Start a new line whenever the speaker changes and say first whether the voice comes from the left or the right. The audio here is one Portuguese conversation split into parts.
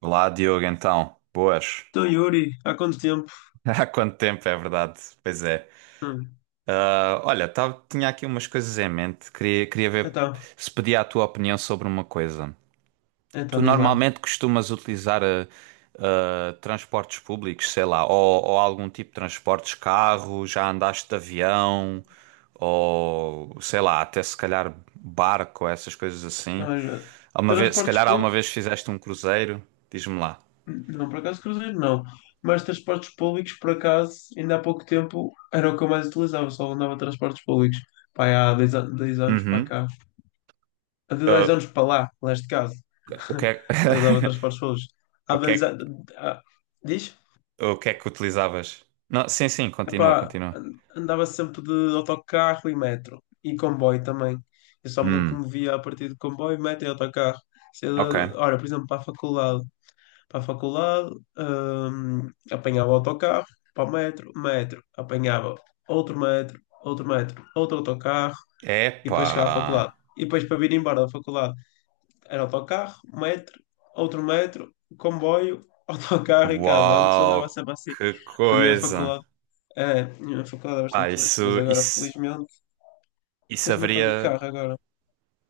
right: Olá, Diogo, então. Boas.
left: Então, Yuri, há quanto tempo?
right: Há quanto tempo, é verdade. Pois é.
left: Hum.
right: Ah, olha, tava, tinha aqui umas coisas em mente. Queria ver
left: Então,
right: se pedia a tua opinião sobre uma coisa. Tu
left: então, diz lá.
right: normalmente costumas utilizar transportes públicos, sei lá, ou algum tipo de transportes, carro, já andaste de avião, ou sei lá, até se calhar barco, essas coisas assim.
left: Olha,
right: Alguma vez, se
left: transportes
right: calhar alguma
left: públicos,
right: vez fizeste um cruzeiro, diz-me lá.
left: não por acaso cruzeiro, não. Mas transportes públicos, por acaso, ainda há pouco tempo era o que eu mais utilizava, só andava de transportes públicos. Pá, há 10 anos para
right: Uhum.
left: cá. Há dez
right: Ah,
left: anos para lá, neste caso.
right: o que é...
left: Eu usava transportes públicos. Há
right: O que é
left: 10
right: que,
left: anos. Diz?
right: o que é que utilizavas? Não, sim, sim, continua,
left: Epá,
right: continua.
left: andava sempre de autocarro e metro. E comboio também. Eu só me
right: Hum,
left: locomovia a partir de comboio, metro e autocarro. Se eu-
right: ok.
left: Ora, por exemplo, para a faculdade. Para a faculdade, apanhava o autocarro, para o metro. Apanhava outro metro, outro metro, outro autocarro. E
right: Epá.
left: depois chegava à faculdade. E depois para vir embora da faculdade, era autocarro, metro, outro metro, comboio, autocarro e casa. Antes andava
right: Uau,
left: sempre assim.
right: que
left: Porque a minha
right: coisa.
left: faculdade é, a minha faculdade é
right: Ah,
left: bastante longe, mas
right: isso,
left: agora
right: isso,
left: felizmente,
right: isso
left: felizmente ando de
right: haveria.
left: carro agora.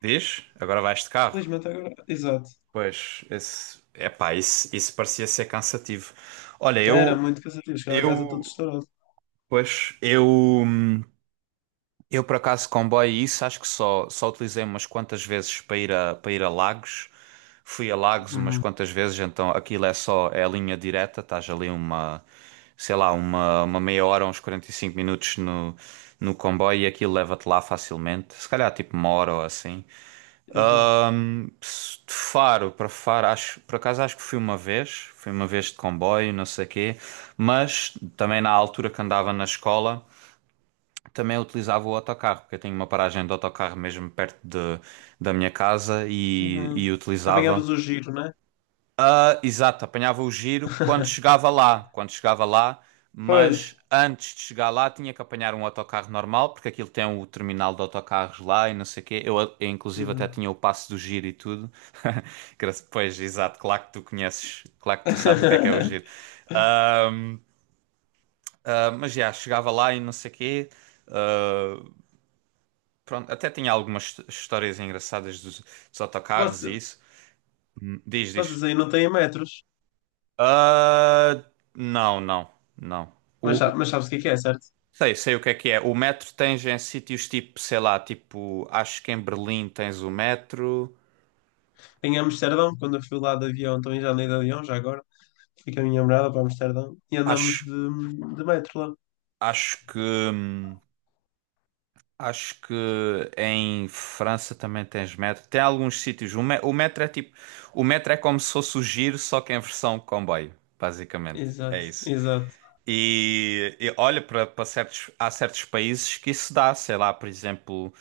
right: Diz? Agora vais de carro.
left: Felizmente agora, exato.
right: Pois, esse, epá, isso parecia ser cansativo. Olha,
left: Era muito cansativo, chegava a casa todo
right: eu,
left: estourado.
right: pois, eu, por acaso, comboio, e isso acho que só utilizei umas quantas vezes para ir a Lagos. Fui a Lagos umas
left: Uhum.
right: quantas vezes, então aquilo é só, é a linha direta, estás ali sei lá, uma meia hora, uns 45 minutos no comboio e aquilo leva-te lá facilmente. Se calhar tipo uma hora ou assim.
left: Exato.
right: De Faro para Faro, acho, por acaso acho que fui uma vez, de comboio, não sei quê, mas também na altura que andava na escola. Também utilizava o autocarro, porque eu tenho uma paragem de autocarro mesmo perto da minha casa e,
left: Uhum.
right: e utilizava.
left: Apanhavas o giro, né?
right: Ah, exato, apanhava o giro quando chegava lá, quando chegava lá, mas
left: Pois.
right: antes de chegar lá tinha que apanhar um autocarro normal, porque aquilo tem o terminal de autocarros lá e não sei o quê. Eu, inclusive, até
left: Uhum.
right: tinha o passo do giro e tudo. Pois, exato, claro que tu conheces, claro que tu sabes o que é o giro. Ah, mas já, chegava lá e não sei o quê. Ah, Pronto, até tinha algumas histórias engraçadas dos autocarros e
left: Você-
right: isso. Diz, diz.
left: Vocês aí não têm metros,
right: Ah, não, não, não.
left: mas
right: O, o-
left: mas sabes o que é, certo?
right: sei o que é que é. O metro tens em sítios tipo, sei lá, tipo, acho que em Berlim tens o metro.
left: Em Amsterdão, quando eu fui lá de avião, também já andei de avião, já agora, fui com a minha namorada para Amsterdão e andamos
right: Acho,
left: de metro lá.
right: acho que, hum, acho que em França também tens metro. Tem alguns sítios. O metro é como se fosse o giro, só que em versão comboio, basicamente. É
left: Exato,
right: isso.
left: exato.
right: E olha para certos, há certos países que isso dá, sei lá, por exemplo,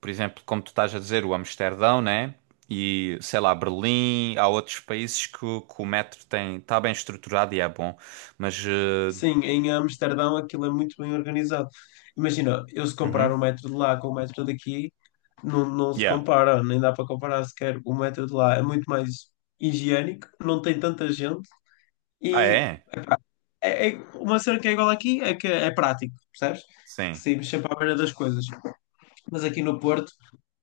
right: por exemplo, como tu estás a dizer, o Amsterdão, né? E sei lá, Berlim, há outros países que o metro tem, está bem estruturado e é bom, mas
left: Sim, em Amsterdão aquilo é muito bem organizado. Imagina, eu se comparar
right: uhum,
left: o metro de lá com o metro daqui, não, não se
right: yeah.
left: compara, nem dá para comparar sequer. O metro de lá é muito mais higiênico, não tem tanta gente
right: Ah,
left: e
right: é?
left: é, uma cena que é igual aqui é que é prático, percebes? Que
right: Sim.
left: saímos sempre à beira das coisas. Mas aqui no Porto,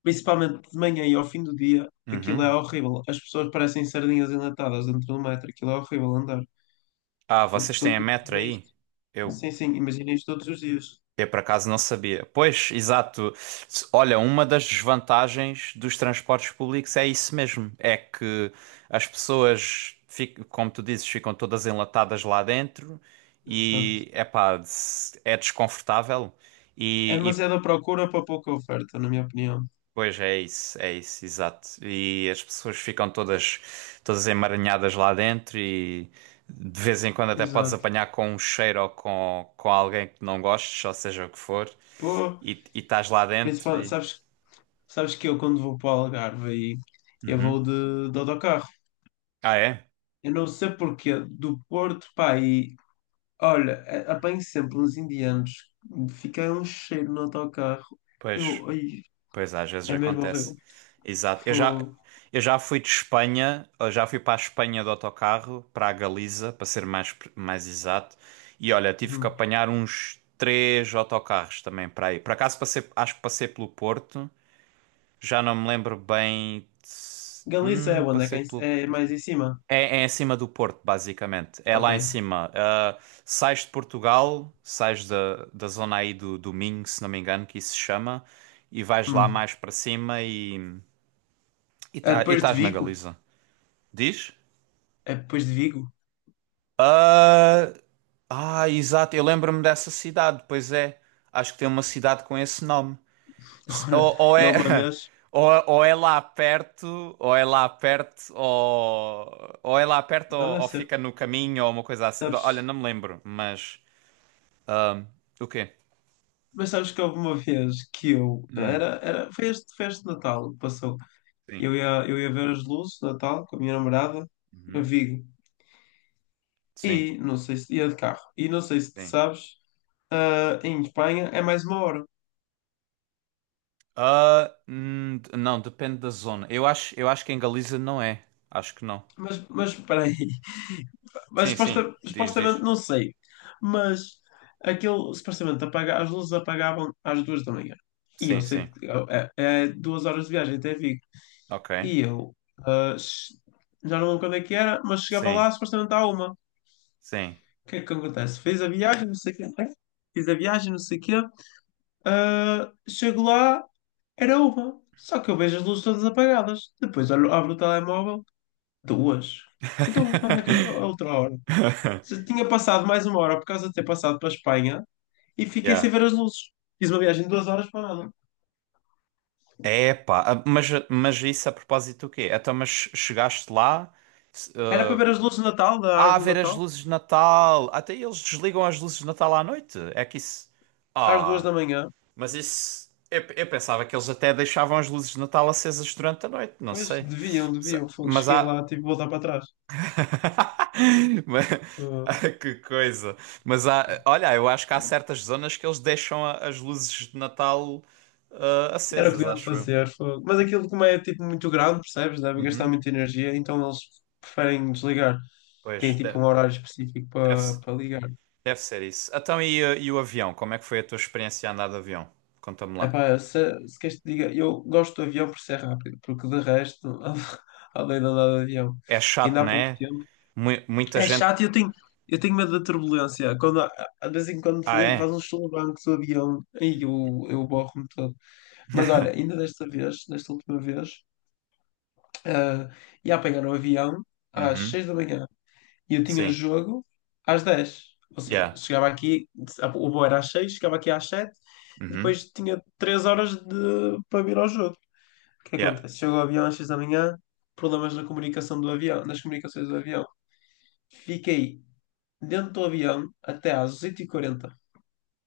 left: principalmente de manhã e ao fim do dia, aquilo é
right: Uhum.
left: horrível. As pessoas parecem sardinhas enlatadas dentro do metro, aquilo é horrível andar.
right: Ah,
left: Fogo,
right: vocês têm a metro
left: imagina
right: aí?
left: isto.
right: Eu
left: Sim, sim, imagina isto todos os dias.
right: Eu por acaso não sabia. Pois, exato. Olha, uma das desvantagens dos transportes públicos é isso mesmo. É que as pessoas, como tu dizes, ficam todas enlatadas lá dentro
left: Exato.
right: e, epá, é desconfortável.
left: É
right: E
left: demasiada procura para pouca oferta, na minha opinião.
right: pois é isso, exato. E as pessoas ficam todas emaranhadas lá dentro e de vez em quando até podes
left: Exato.
right: apanhar com um cheiro ou com alguém que não gostes, ou seja o que for,
left: Pô,
right: e estás lá dentro
left: principalmente,
right: e.
left: sabes, sabes que eu quando vou para o Algarve aí, eu
right: Uhum.
left: vou de autocarro.
right: Ah, é?
left: Eu não sei porquê, do Porto, pá, e olha, apanho sempre uns indianos, fica um cheiro no autocarro.
right: Pois,
left: Eu, ai,
right: pois, às vezes
left: é mesmo horrível.
right: acontece. Exato.
left: Fogo.
right: Eu já fui para a Espanha de autocarro, para a Galiza, para ser mais, mais exato. E olha, tive que
left: Hum.
right: apanhar uns três autocarros também para aí. Por acaso passei, acho que passei pelo Porto, já não me lembro bem. De se-
left: Galiza é onde? É,
right: Passei pelo.
left: é mais em cima?
right: É em cima do Porto, basicamente. É lá em
left: Ok.
right: cima. Ah, sais de Portugal, sais da zona aí do Minho, se não me engano, que isso se chama, e vais lá
left: Hum.
right: mais para cima e e
left: É
right: tá- e
left: depois de
right: estás na
left: Vigo?
right: Galiza. Diz?
left: É depois de Vigo?
right: Ah, ah, exato. Eu lembro-me dessa cidade, pois é. Acho que tem uma cidade com esse nome.
left: Olha,
right: Ou
left: eu
right: é,
left: uma vez,
right: ou é lá perto, ou é lá perto,
left: não
right: ou,
left: deve
right: ou
left: ser,
right: fica no caminho, ou uma coisa assim. Olha,
left: sabes,
right: não me lembro, mas. ah, o quê?
left: mas sabes que houve uma vez que eu,
right: Hum,
left: era, era, foi este, foi este Natal que passou,
right: sim.
left: eu ia ver as luzes de Natal com a minha namorada, a
right: Uhum,
left: Vigo,
right: sim,
left: e não sei se, ia de carro, e não sei se tu
right: sim.
left: sabes, ah, em Espanha é mais uma hora,
right: Ah, não, depende da zona. Eu acho que em Galiza não é. Acho que não.
left: mas espera aí, mas
right: Sim, sim. Diz,
left: supostamente,
right: diz.
left: não sei, mas aquilo, supostamente, apaga, as luzes apagavam às 2 da manhã, e eu
right: Sim, sim.
left: sei, que é, é 2 horas de viagem até Vigo.
right: Ok.
left: E eu ah, já não lembro quando é que era, mas chegava
right: Sim,
left: lá supostamente à uma.
right: sim.
left: O que é que acontece? Fiz a viagem, não sei o quê. Fiz a viagem, não sei o quê. Ah, chego lá, era uma. Só que eu vejo as luzes todas apagadas. Depois olho, abro o telemóvel, duas. Então, onde é que é a outra hora? Se tinha passado mais uma hora por causa de ter passado para a Espanha e fiquei sem
right: Yeah.
left: ver as luzes. Fiz uma viagem de 2 horas para nada.
right: É, pá, mas isso a propósito do quê? Então, mas chegaste lá, se-
left: Era para
right: eh,
left: ver as luzes de Natal, da
right: a
left: árvore de
right: ver as
left: Natal,
right: luzes de Natal, até eles desligam as luzes de Natal à noite, é que isso.
left: às duas
right: Ah,
left: da manhã.
right: mas isso... Eu pensava que eles até deixavam as luzes de Natal acesas durante a noite, não
left: Pois,
right: sei.
left: deviam, deviam. Fogo,
right: Mas
left: cheguei
right: há...
left: lá, tive que voltar para trás.
right: Mas-
left: Fogo.
right: Ah, que coisa. Mas há. Olha, eu acho que há certas zonas que eles deixam as luzes de Natal
left: Era o que
right: acesas,
left: deviam
right: acho eu.
left: fazer. Fogo. Mas aquilo, como é tipo muito grande, percebes? Deve gastar
right: Uhum.
left: muita energia, então eles preferem desligar. Tem
right: Pois,
left: tipo um horário específico para
right: deve-se.
left: para ligar.
right: Deve ser isso. Então, e o avião? Como é que foi a tua experiência a andar de avião? Conta-me lá.
left: Epá, se queres te diga, eu gosto do avião por ser rápido, porque de resto, além de andar de avião,
right: É chato,
left: ainda há
right: não
left: pouco
right: é?
left: tempo.
right: Muita
left: É
right: gente.
left: chato, e eu tenho medo da turbulência. Quando, de vez em quando
right: Ah,
left: faz
right: é?
left: uns solavancos o avião, aí eu borro-me todo. Mas olha, ainda desta vez, desta última vez. Ah, e a apanhar o avião às
right: Uhum.
left: 6 da manhã e eu tinha
right: Sim.
left: jogo às 10. Ou seja,
right: Yeah.
left: chegava aqui, o voo era às 6, chegava aqui às 7,
right: Uhum.
left: depois tinha 3 horas de, para vir ao jogo. O que
right: Yeah.
left: acontece? Chego ao avião às 6 da manhã, problemas na comunicação do avião, nas comunicações do avião. Fiquei dentro do avião até às 8h40.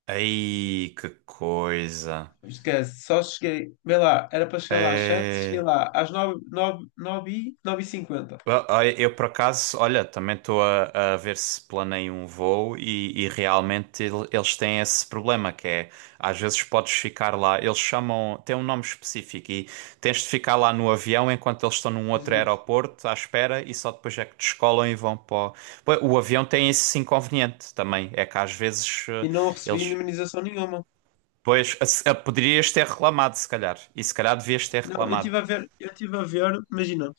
right: Aí, que coisa.
left: Esquece, só cheguei, vê lá, era para chegar lá às 7, cheguei
right: É.
left: lá às 9 9 9, 9h50.
right: Ah, eu, por acaso, olha, também estou a ver se planeio um voo e realmente eles têm esse problema, que é, às vezes podes ficar lá, eles chamam, tem um nome específico e tens de ficar lá no avião enquanto eles estão num outro
left: Exato.
right: aeroporto à espera e só depois é que descolam e vão para o. Pois, o avião tem esse inconveniente também, é que às vezes
left: E não recebi
right: eles.
left: indemnização nenhuma.
right: Pois, poderias ter reclamado, se calhar, e se calhar devias ter
left: Não, eu
right: reclamado,
left: estive a ver, eu estive a ver, imagina,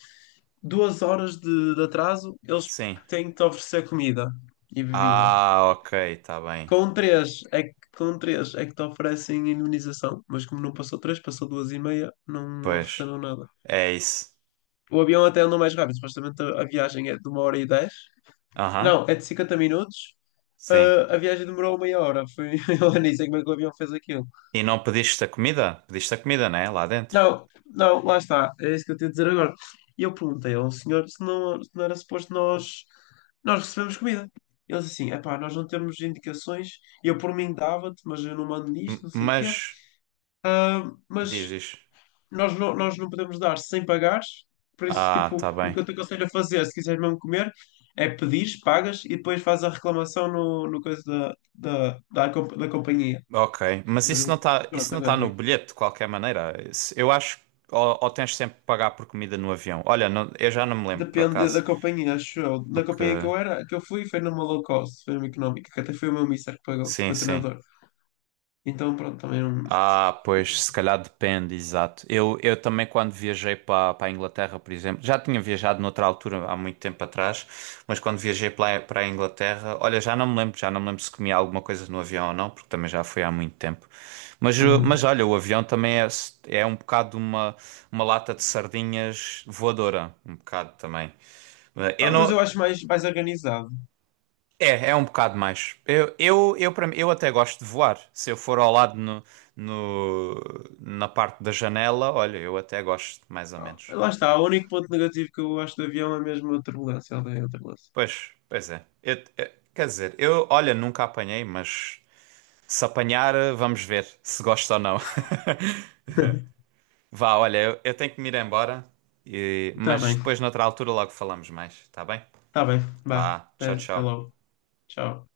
left: 2 horas de atraso, eles
right: sim.
left: têm que te oferecer comida e bebida.
right: Ah, ok, está bem,
left: Com três é que te oferecem indemnização, mas como não passou três, passou duas e meia, não
right: pois.
left: ofereceram nada.
right: É isso.
left: O avião até andou mais rápido, supostamente a viagem é de 1h10.
right: Aham,
left: Não, é de 50 minutos.
right: sim.
left: Ah, a viagem demorou meia hora. Foi a Anísia como é que o avião fez aquilo.
right: E não pediste a comida? Pediste a comida, né? Lá dentro.
left: Não, não, lá está. É isso que eu tenho a dizer agora. E eu perguntei ao senhor se não era suposto nós, nós recebemos comida. Ele disse assim, epá, nós não temos indicações, eu por mim dava-te, mas eu não mando nisto, não sei o quê.
right: Mas,
left: Ah, mas
right: diz, diz.
left: nós não podemos dar sem pagares, por isso,
right: Ah,
left: tipo,
right: tá
left: o
right: bem.
left: que eu te aconselho a fazer, se quiseres mesmo comer, é pedires, pagas e depois fazes a reclamação no coisa da companhia.
right: Ok. Mas
left: Mas
right: isso não
left: eu,
right: está, isso
left: pronto,
right: não tá
left: agora
right: no bilhete, de qualquer maneira. Eu acho que ou tens sempre que pagar por comida no avião. Olha, eu já não me lembro, por
left: depende
right: acaso.
left: da companhia, acho eu. Na companhia que
right: Porque,
left: eu era, que eu fui, foi numa low cost, foi numa económica, que até foi o meu mister que pagou, o
right: sim,
left: meu
right: sim.
left: treinador. Então, pronto, também não.
right: Ah, pois, se calhar depende, exato. Eu também, quando viajei para a Inglaterra, por exemplo, já tinha viajado noutra altura, há muito tempo atrás, mas quando viajei para a Inglaterra, olha, já não me lembro, se comia alguma coisa no avião ou não, porque também já foi há muito tempo. Mas,
left: Uhum.
right: olha, o avião também é um bocado uma lata de sardinhas voadora, um bocado também. Eu
left: Ah, mas
right: não.
left: eu acho mais organizado.
right: É um bocado mais. Eu até gosto de voar. Se eu for ao lado no- na parte da janela, olha, eu até gosto, mais ou
left: Ah,
right: menos.
left: lá está, o único ponto negativo que eu acho do avião é mesmo a turbulência, eu odeio a turbulência.
right: Pois é. Quer dizer, eu, olha, nunca apanhei, mas se apanhar, vamos ver se gosto ou não. Vá, olha, eu tenho que me ir embora,
left: Tá
right: mas
left: bem,
right: depois, noutra altura, logo falamos mais, tá bem?
left: tá bem. Vá,
right: Vá,
left: até
right: tchau,
left: até
right: tchau.
left: logo. Tchau.